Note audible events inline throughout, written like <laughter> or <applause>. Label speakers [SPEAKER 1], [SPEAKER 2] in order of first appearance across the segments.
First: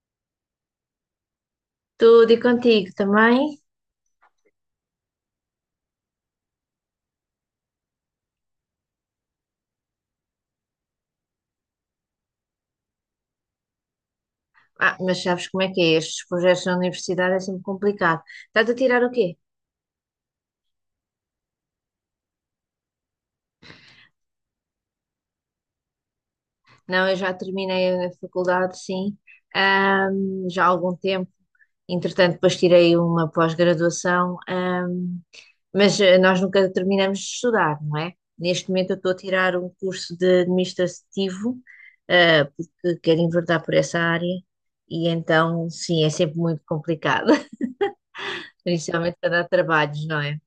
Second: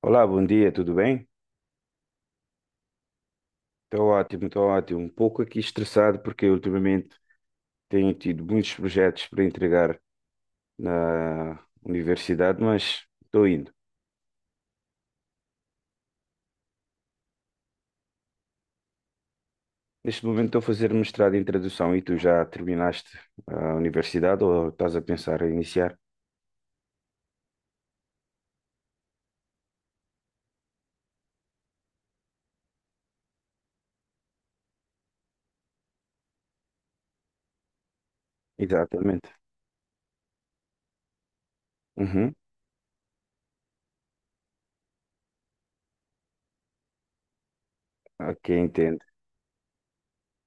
[SPEAKER 1] Olá, bom dia, tudo bem?
[SPEAKER 2] Tudo e contigo também?
[SPEAKER 1] Estou ótimo, estou ótimo. Um pouco aqui estressado porque ultimamente tenho tido muitos projetos para entregar na universidade, mas estou indo.
[SPEAKER 2] Ah, mas sabes como é que é? Estes projetos na universidade é sempre complicado. Estás a tirar o quê?
[SPEAKER 1] Neste momento estou a fazer mestrado em tradução e tu já terminaste a universidade ou estás a pensar em iniciar?
[SPEAKER 2] Não, eu já terminei a faculdade, sim, já há algum tempo. Entretanto, depois tirei uma pós-graduação, mas nós nunca terminamos de estudar, não é? Neste momento eu estou a
[SPEAKER 1] Exatamente.
[SPEAKER 2] tirar um curso de administrativo,
[SPEAKER 1] Uhum.
[SPEAKER 2] porque quero enverdar por essa área, e então, sim, é sempre muito complicado, <laughs>
[SPEAKER 1] Ok, entendo.
[SPEAKER 2] principalmente para dar trabalhos, não é?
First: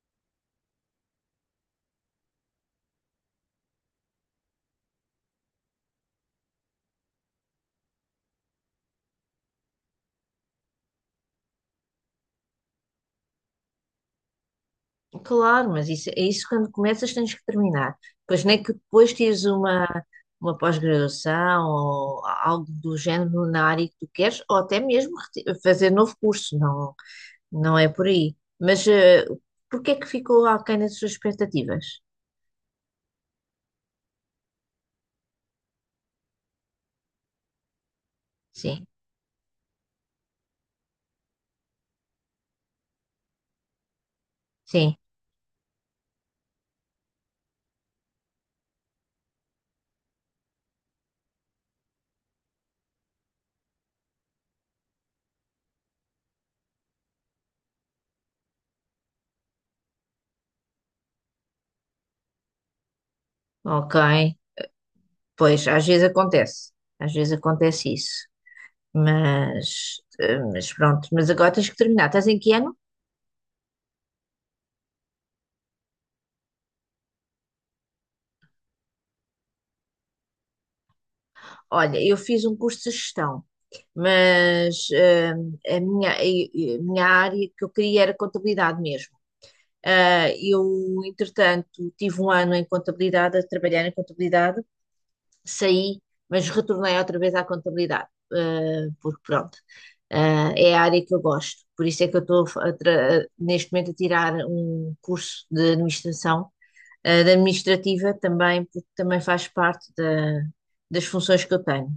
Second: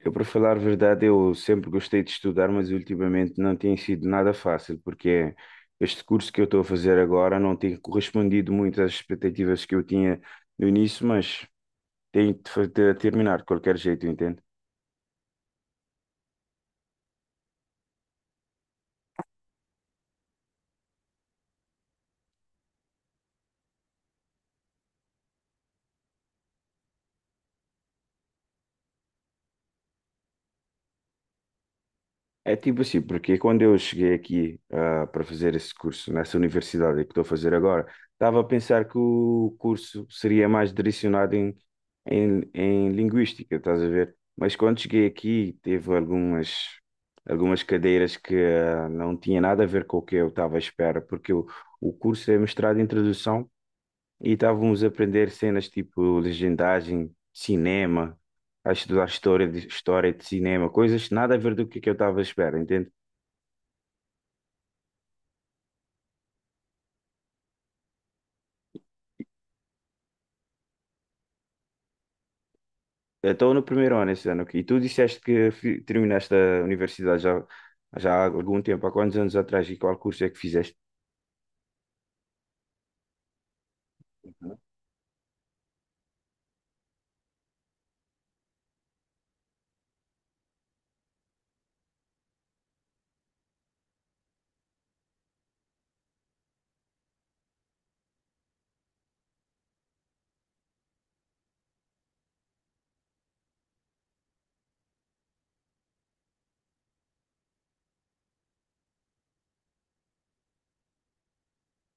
[SPEAKER 1] Eu, para falar a verdade, eu sempre gostei de estudar, mas ultimamente não tem sido nada fácil, porque este curso que eu estou a fazer agora não tem correspondido muito às expectativas que eu tinha no início, mas tenho de terminar de qualquer jeito, entende?
[SPEAKER 2] Claro, mas isso, é isso quando começas tens que terminar. Pois nem que depois tires uma pós-graduação ou algo do género na área que tu queres, ou até mesmo fazer novo curso, não, não é por aí. Mas porque é que ficou aquém das suas expectativas?
[SPEAKER 1] É tipo assim, porque quando eu cheguei aqui para fazer esse curso nessa universidade que estou a fazer agora, estava a pensar
[SPEAKER 2] Sim,
[SPEAKER 1] que o curso seria mais direcionado em linguística, estás a ver? Mas quando
[SPEAKER 2] sim,
[SPEAKER 1] cheguei aqui, teve algumas cadeiras que não tinha nada a ver com o que eu estava à espera, porque o curso é mestrado em tradução e estávamos a aprender cenas tipo legendagem, cinema, a estudar história de cinema, coisas nada a ver que eu estava à espera, entende?
[SPEAKER 2] ok. Pois, às vezes acontece isso. Mas, pronto, mas agora tens que terminar. Estás em que ano?
[SPEAKER 1] Estou no primeiro ano esse ano aqui. E tu disseste que terminaste a universidade já, já há algum tempo, há quantos anos atrás e qual curso é que fizeste?
[SPEAKER 2] Olha, eu fiz um curso de gestão,
[SPEAKER 1] Uhum.
[SPEAKER 2] mas a minha área que eu queria era contabilidade mesmo. Ah, entretanto, tive um ano em contabilidade, a trabalhar em contabilidade, saí, mas retornei outra vez à contabilidade, porque pronto, é a área que eu gosto. Por isso é que eu estou a fa- a tra- neste momento a tirar um curso de administração da administrativa também, porque também faz parte das funções que eu tenho.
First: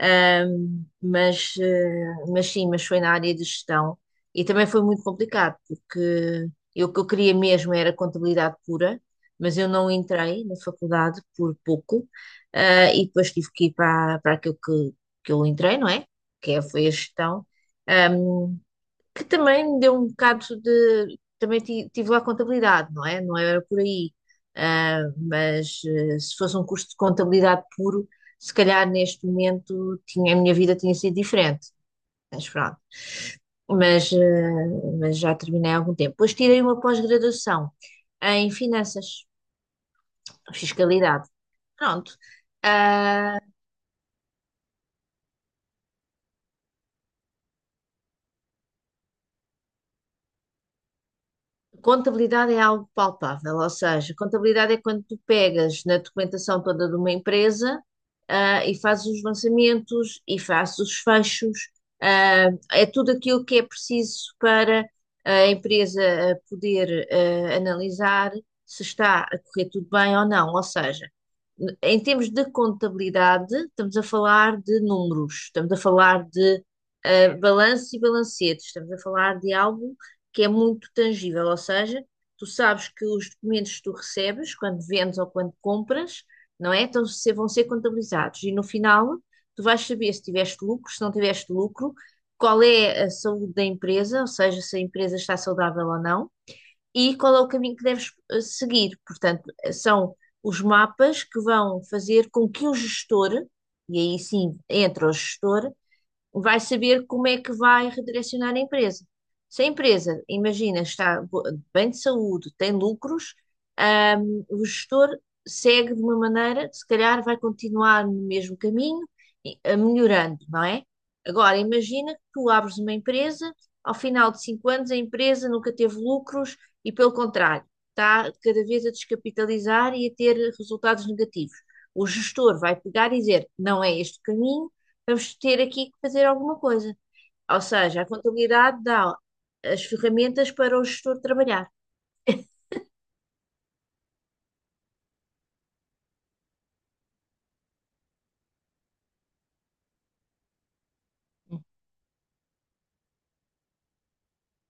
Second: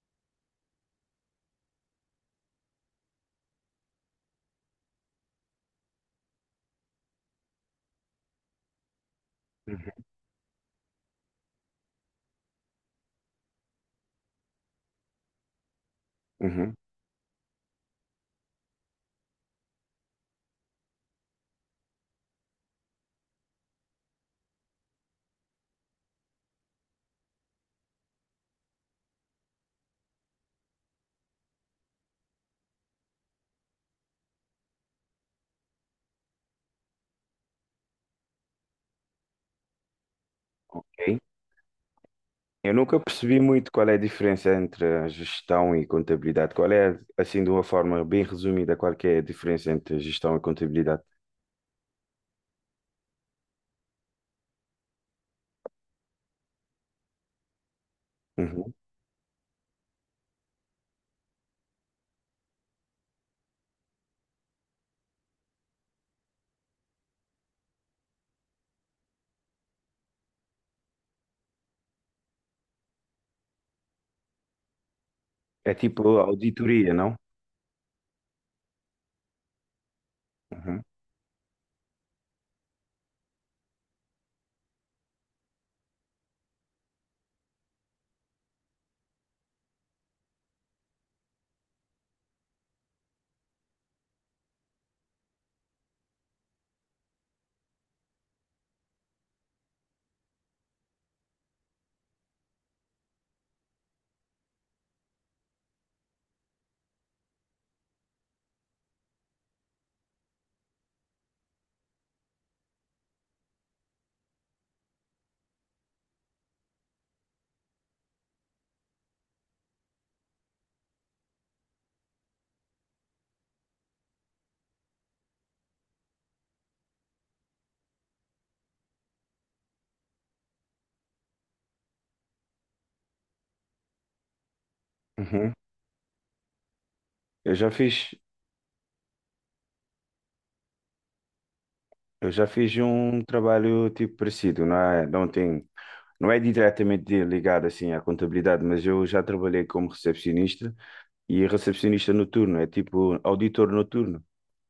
[SPEAKER 2] Ahm, mas, eh, mas sim, mas foi na área de gestão e também foi muito complicado, porque eu, o que eu queria mesmo era contabilidade pura, mas eu não entrei na faculdade por pouco, e depois tive que ir para aquilo que eu entrei, não é? Que é,
[SPEAKER 1] Uhum.
[SPEAKER 2] foi a gestão que também me deu um bocado de. Também tive lá contabilidade, não é? Não era por aí. Ah, mas se fosse um curso de contabilidade puro, se calhar neste momento a minha vida tinha sido diferente. Mas pronto. Mas, eh, mas já terminei há algum tempo. Depois tirei uma pós-graduação em finanças,
[SPEAKER 1] Ok.
[SPEAKER 2] fiscalidade. Pronto.
[SPEAKER 1] Eu nunca percebi
[SPEAKER 2] Ah,
[SPEAKER 1] muito qual é a diferença entre a gestão e contabilidade. Qual é, assim, de uma forma bem resumida, qual que é a diferença entre gestão e contabilidade?
[SPEAKER 2] contabilidade é algo palpável, ou seja, contabilidade é quando tu pegas na documentação toda de uma empresa,
[SPEAKER 1] Uhum.
[SPEAKER 2] e fazes os lançamentos e fazes os fechos, é tudo aquilo que é preciso para a empresa poder analisar se está a correr tudo bem ou não. Ou seja, em termos de contabilidade, estamos a falar de números, estamos
[SPEAKER 1] É
[SPEAKER 2] a
[SPEAKER 1] tipo
[SPEAKER 2] falar de
[SPEAKER 1] auditoria, não?
[SPEAKER 2] balanço e balancetes, estamos a falar de algo que é
[SPEAKER 1] Uhum.
[SPEAKER 2] muito tangível, ou seja, tu sabes que os documentos que tu recebes quando vendes ou quando compras, não é? Então vão ser contabilizados e no final tu vais saber se tiveste lucro, se não tiveste lucro, qual é a saúde da empresa, ou seja, se a empresa está saudável ou não, e qual é o caminho que deves seguir. Portanto, são os mapas que vão fazer com que o gestor, e aí sim entra o gestor, vai saber como é que vai redirecionar a empresa. Se a empresa, imagina, está bem de saúde, tem lucros, o gestor segue de uma maneira, se calhar vai continuar no mesmo caminho, a melhorando, não é? Agora, imagina que tu abres uma empresa, ao final de cinco anos a empresa nunca teve lucros e, pelo contrário, está cada vez a descapitalizar e a ter resultados negativos. O gestor vai pegar e dizer, não é este o caminho, vamos
[SPEAKER 1] Uhum.
[SPEAKER 2] ter aqui que fazer alguma coisa.
[SPEAKER 1] Eu
[SPEAKER 2] Ou
[SPEAKER 1] já
[SPEAKER 2] seja, a
[SPEAKER 1] fiz,
[SPEAKER 2] contabilidade dá as ferramentas para o gestor trabalhar.
[SPEAKER 1] eu já fiz um trabalho tipo parecido, não é, não tem, não é diretamente ligado assim à contabilidade, mas eu já trabalhei como recepcionista e recepcionista noturno, é tipo auditor noturno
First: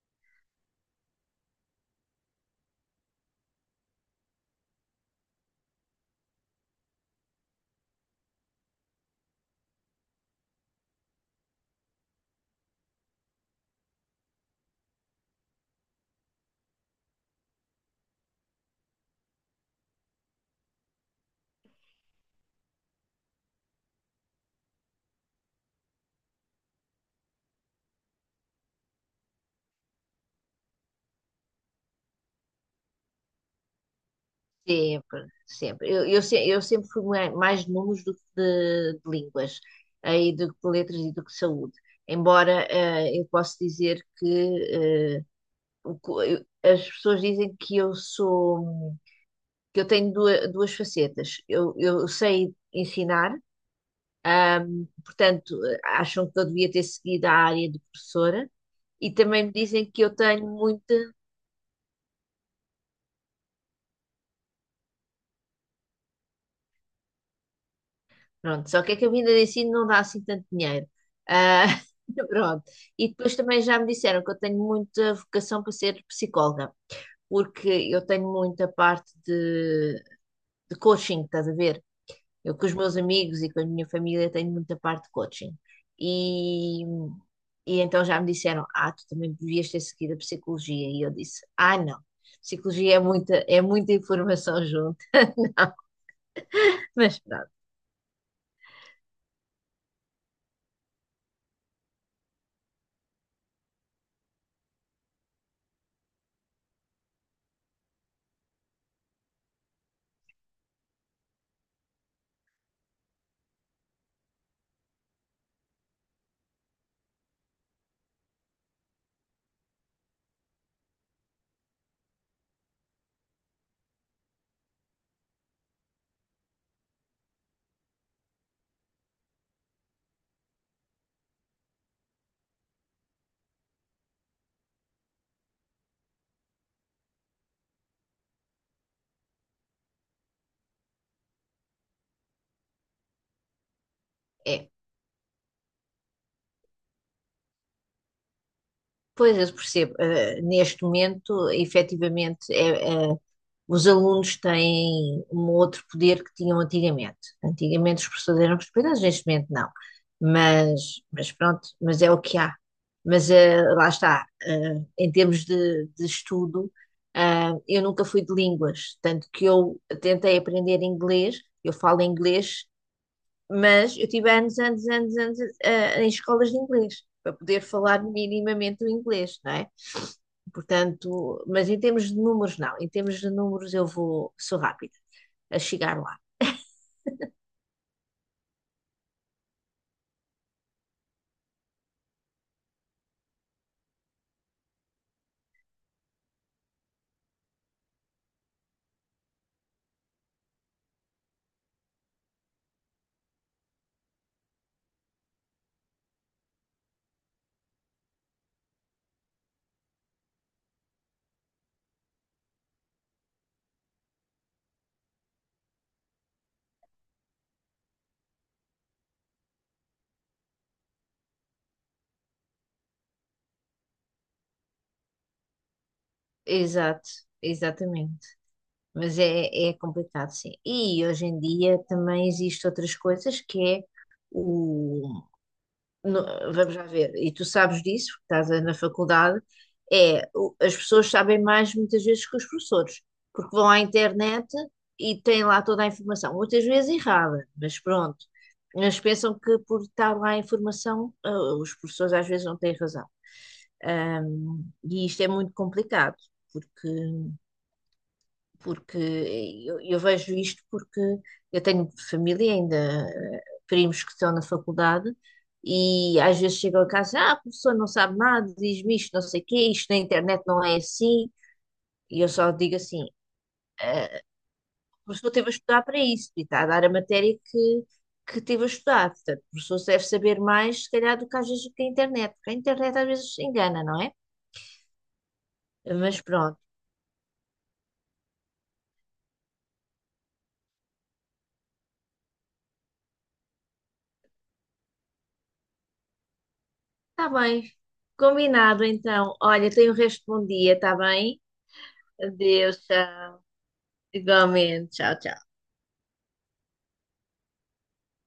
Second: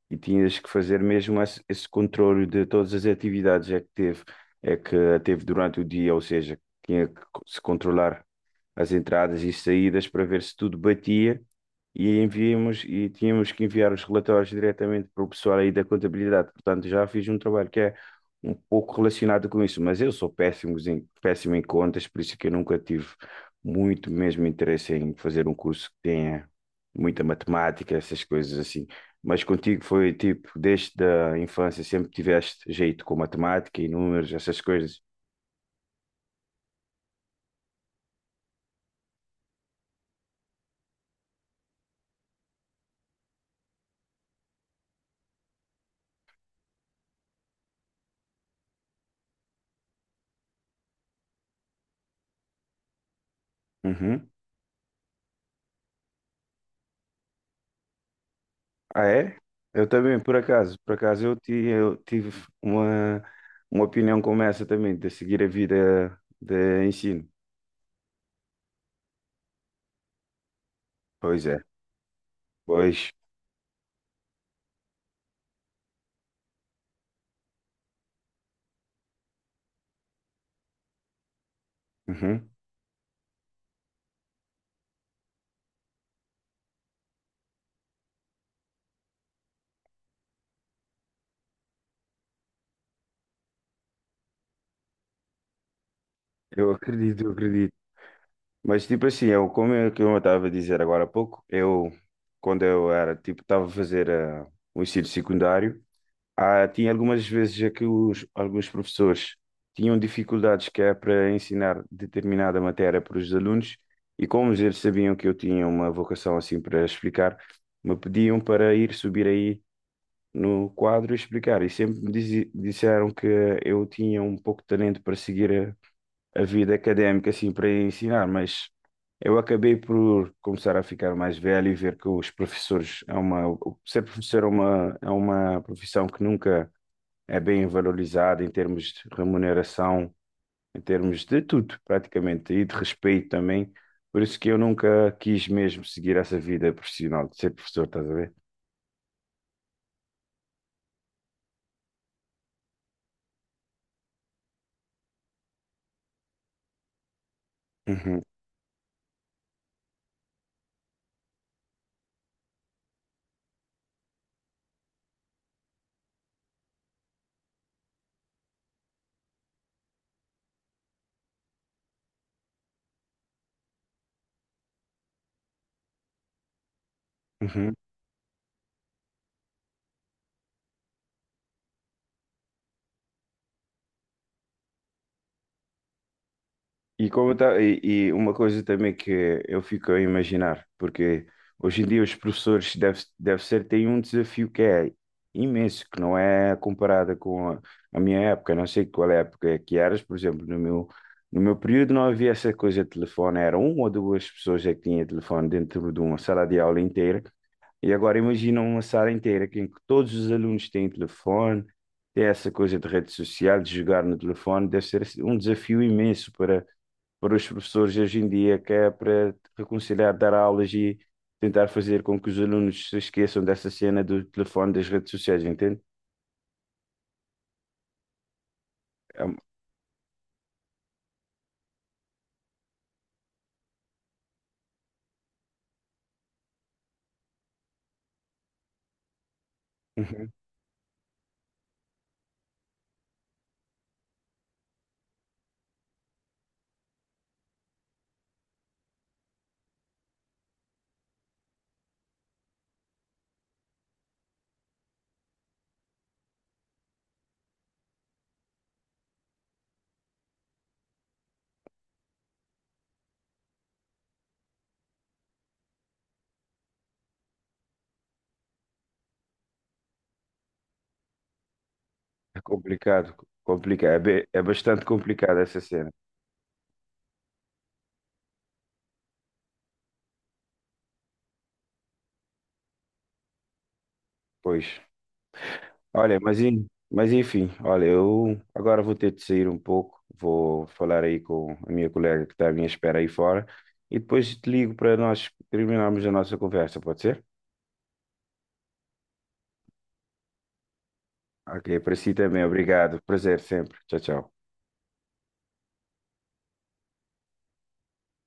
[SPEAKER 1] e tinhas que fazer mesmo esse controle de todas as atividades que teve durante o dia, ou seja, tinha que se controlar as entradas e saídas para ver se tudo batia e enviamos e tínhamos que enviar os relatórios diretamente para o pessoal aí da contabilidade. Portanto, já fiz um trabalho que é um pouco relacionado com isso, mas eu sou péssimo em contas, por isso é que eu nunca tive muito mesmo interesse em fazer um curso que tenha muita matemática, essas coisas assim. Mas contigo foi tipo, desde a infância sempre tiveste jeito com matemática e números, essas coisas.
[SPEAKER 2] Sempre, sempre. Eu, se- eu sempre fui mais de números do que de línguas, aí do que de letras e do que de saúde. Embora eu posso dizer que eh, as pessoas dizem que eu sou, que eu tenho duas facetas. Eu sei ensinar,
[SPEAKER 1] Uhum.
[SPEAKER 2] portanto, acham que eu devia ter seguido a área de professora
[SPEAKER 1] Ah,
[SPEAKER 2] e
[SPEAKER 1] é?
[SPEAKER 2] também me
[SPEAKER 1] Eu
[SPEAKER 2] dizem que eu
[SPEAKER 1] também, por
[SPEAKER 2] tenho
[SPEAKER 1] acaso. Por
[SPEAKER 2] muita.
[SPEAKER 1] acaso eu tive uma, uma opinião como essa também, de seguir a vida de ensino.
[SPEAKER 2] Pronto, só que é que a vinda de ensino não dá assim tanto dinheiro.
[SPEAKER 1] Pois é,
[SPEAKER 2] Ah, <laughs> pronto. E
[SPEAKER 1] pois.
[SPEAKER 2] depois também já me disseram que eu tenho muita vocação para ser psicóloga, porque eu tenho muita parte de coaching, estás a ver?
[SPEAKER 1] Uhum.
[SPEAKER 2] Eu com os meus amigos e com a minha família tenho muita parte de coaching. E, e então já me disseram, ah, tu também devias ter seguido a psicologia. E eu disse, ah, não, psicologia é muita informação junto. <laughs> Não,
[SPEAKER 1] Eu
[SPEAKER 2] mas
[SPEAKER 1] acredito, eu
[SPEAKER 2] pronto,
[SPEAKER 1] acredito. Mas tipo assim, como é que eu estava a dizer agora há pouco, eu, quando eu era, tipo, estava a fazer o ensino secundário. Ah, tinha algumas vezes já que alguns professores tinham dificuldades que é para ensinar determinada matéria para os alunos e, como eles sabiam que eu tinha uma vocação assim para explicar, me pediam para ir subir aí no quadro e explicar. E sempre me disseram que eu tinha um pouco de talento para seguir a vida académica assim para ensinar, mas eu acabei por começar a ficar mais velho e ver que os professores é uma, ser professor é uma profissão que nunca é bem valorizado em termos de remuneração, em termos de tudo, praticamente, e de respeito também. Por isso que eu
[SPEAKER 2] é.
[SPEAKER 1] nunca quis mesmo seguir essa vida profissional de ser professor, estás a ver?
[SPEAKER 2] Pois eu percebo, neste momento, efetivamente, é, os alunos têm um outro poder que tinham antigamente. Antigamente os
[SPEAKER 1] Uhum,
[SPEAKER 2] professores eram respeitados, neste momento não. Mas pronto, mas é o que há. Mas lá está, em termos de estudo, eu nunca fui de línguas, tanto que eu tentei aprender inglês, eu falo inglês, mas eu tive anos, anos, anos, anos em escolas de inglês, para poder
[SPEAKER 1] uhum.
[SPEAKER 2] falar minimamente o inglês, não é? Portanto, mas em termos de números, não. Em termos de números, eu vou, sou rápida a chegar lá.
[SPEAKER 1] E, como tá, e uma coisa também que eu fico a imaginar, porque hoje em dia os professores deve ser têm um desafio que é imenso, que não é comparada com a minha época, não sei qual é a época é que eras. Por exemplo, no meu período não havia essa coisa de telefone, era uma ou duas pessoas é que tinha telefone dentro de uma sala de aula inteira, e agora imagina uma sala inteira em que todos os alunos têm telefone, tem essa coisa de rede social, de jogar no telefone. Deve ser assim um desafio imenso para os professores hoje em dia, que é para reconciliar dar aulas e tentar fazer com que os alunos se esqueçam dessa cena do telefone, das redes sociais, entende?
[SPEAKER 2] Exato, exatamente. Mas
[SPEAKER 1] É, um-.
[SPEAKER 2] é, é complicado, sim. E hoje em dia também existem outras coisas que é o, no- vamos lá ver, e tu sabes disso, porque estás na faculdade, é
[SPEAKER 1] Uhum.
[SPEAKER 2] as pessoas sabem mais muitas vezes que os professores, porque vão à internet e têm lá toda a informação, muitas vezes errada, mas pronto. Mas pensam que por estar lá a informação, os professores às vezes não têm razão. E isto é muito complicado, porque eu vejo isto porque eu tenho família ainda, primos que estão na faculdade, e às vezes chegam a casa, ah, a professora não sabe nada, diz-me isto, não sei o quê, isto na internet não é assim, e eu
[SPEAKER 1] É
[SPEAKER 2] só digo assim,
[SPEAKER 1] complicado, complicado,
[SPEAKER 2] "Ah,
[SPEAKER 1] é bastante
[SPEAKER 2] o professor
[SPEAKER 1] complicado
[SPEAKER 2] teve a
[SPEAKER 1] essa
[SPEAKER 2] estudar
[SPEAKER 1] cena,
[SPEAKER 2] para isso, e está a dar a matéria que teve a estudar, portanto, o professor deve saber mais, se calhar, do que às vezes que a internet, porque a internet às vezes engana, não é?"
[SPEAKER 1] pois. Olha,
[SPEAKER 2] Mas pronto,
[SPEAKER 1] mas enfim, olha, eu agora vou ter de sair um pouco, vou falar aí com a minha colega que está à minha espera aí fora e depois te ligo para nós terminarmos a nossa conversa, pode ser?
[SPEAKER 2] está bem, combinado então, olha, tenho o resto de bom dia, está bem?
[SPEAKER 1] Ok, para si também,
[SPEAKER 2] Adeus,
[SPEAKER 1] obrigado, prazer
[SPEAKER 2] tchau.
[SPEAKER 1] sempre, tchau, tchau.
[SPEAKER 2] Igualmente, tchau, tchau.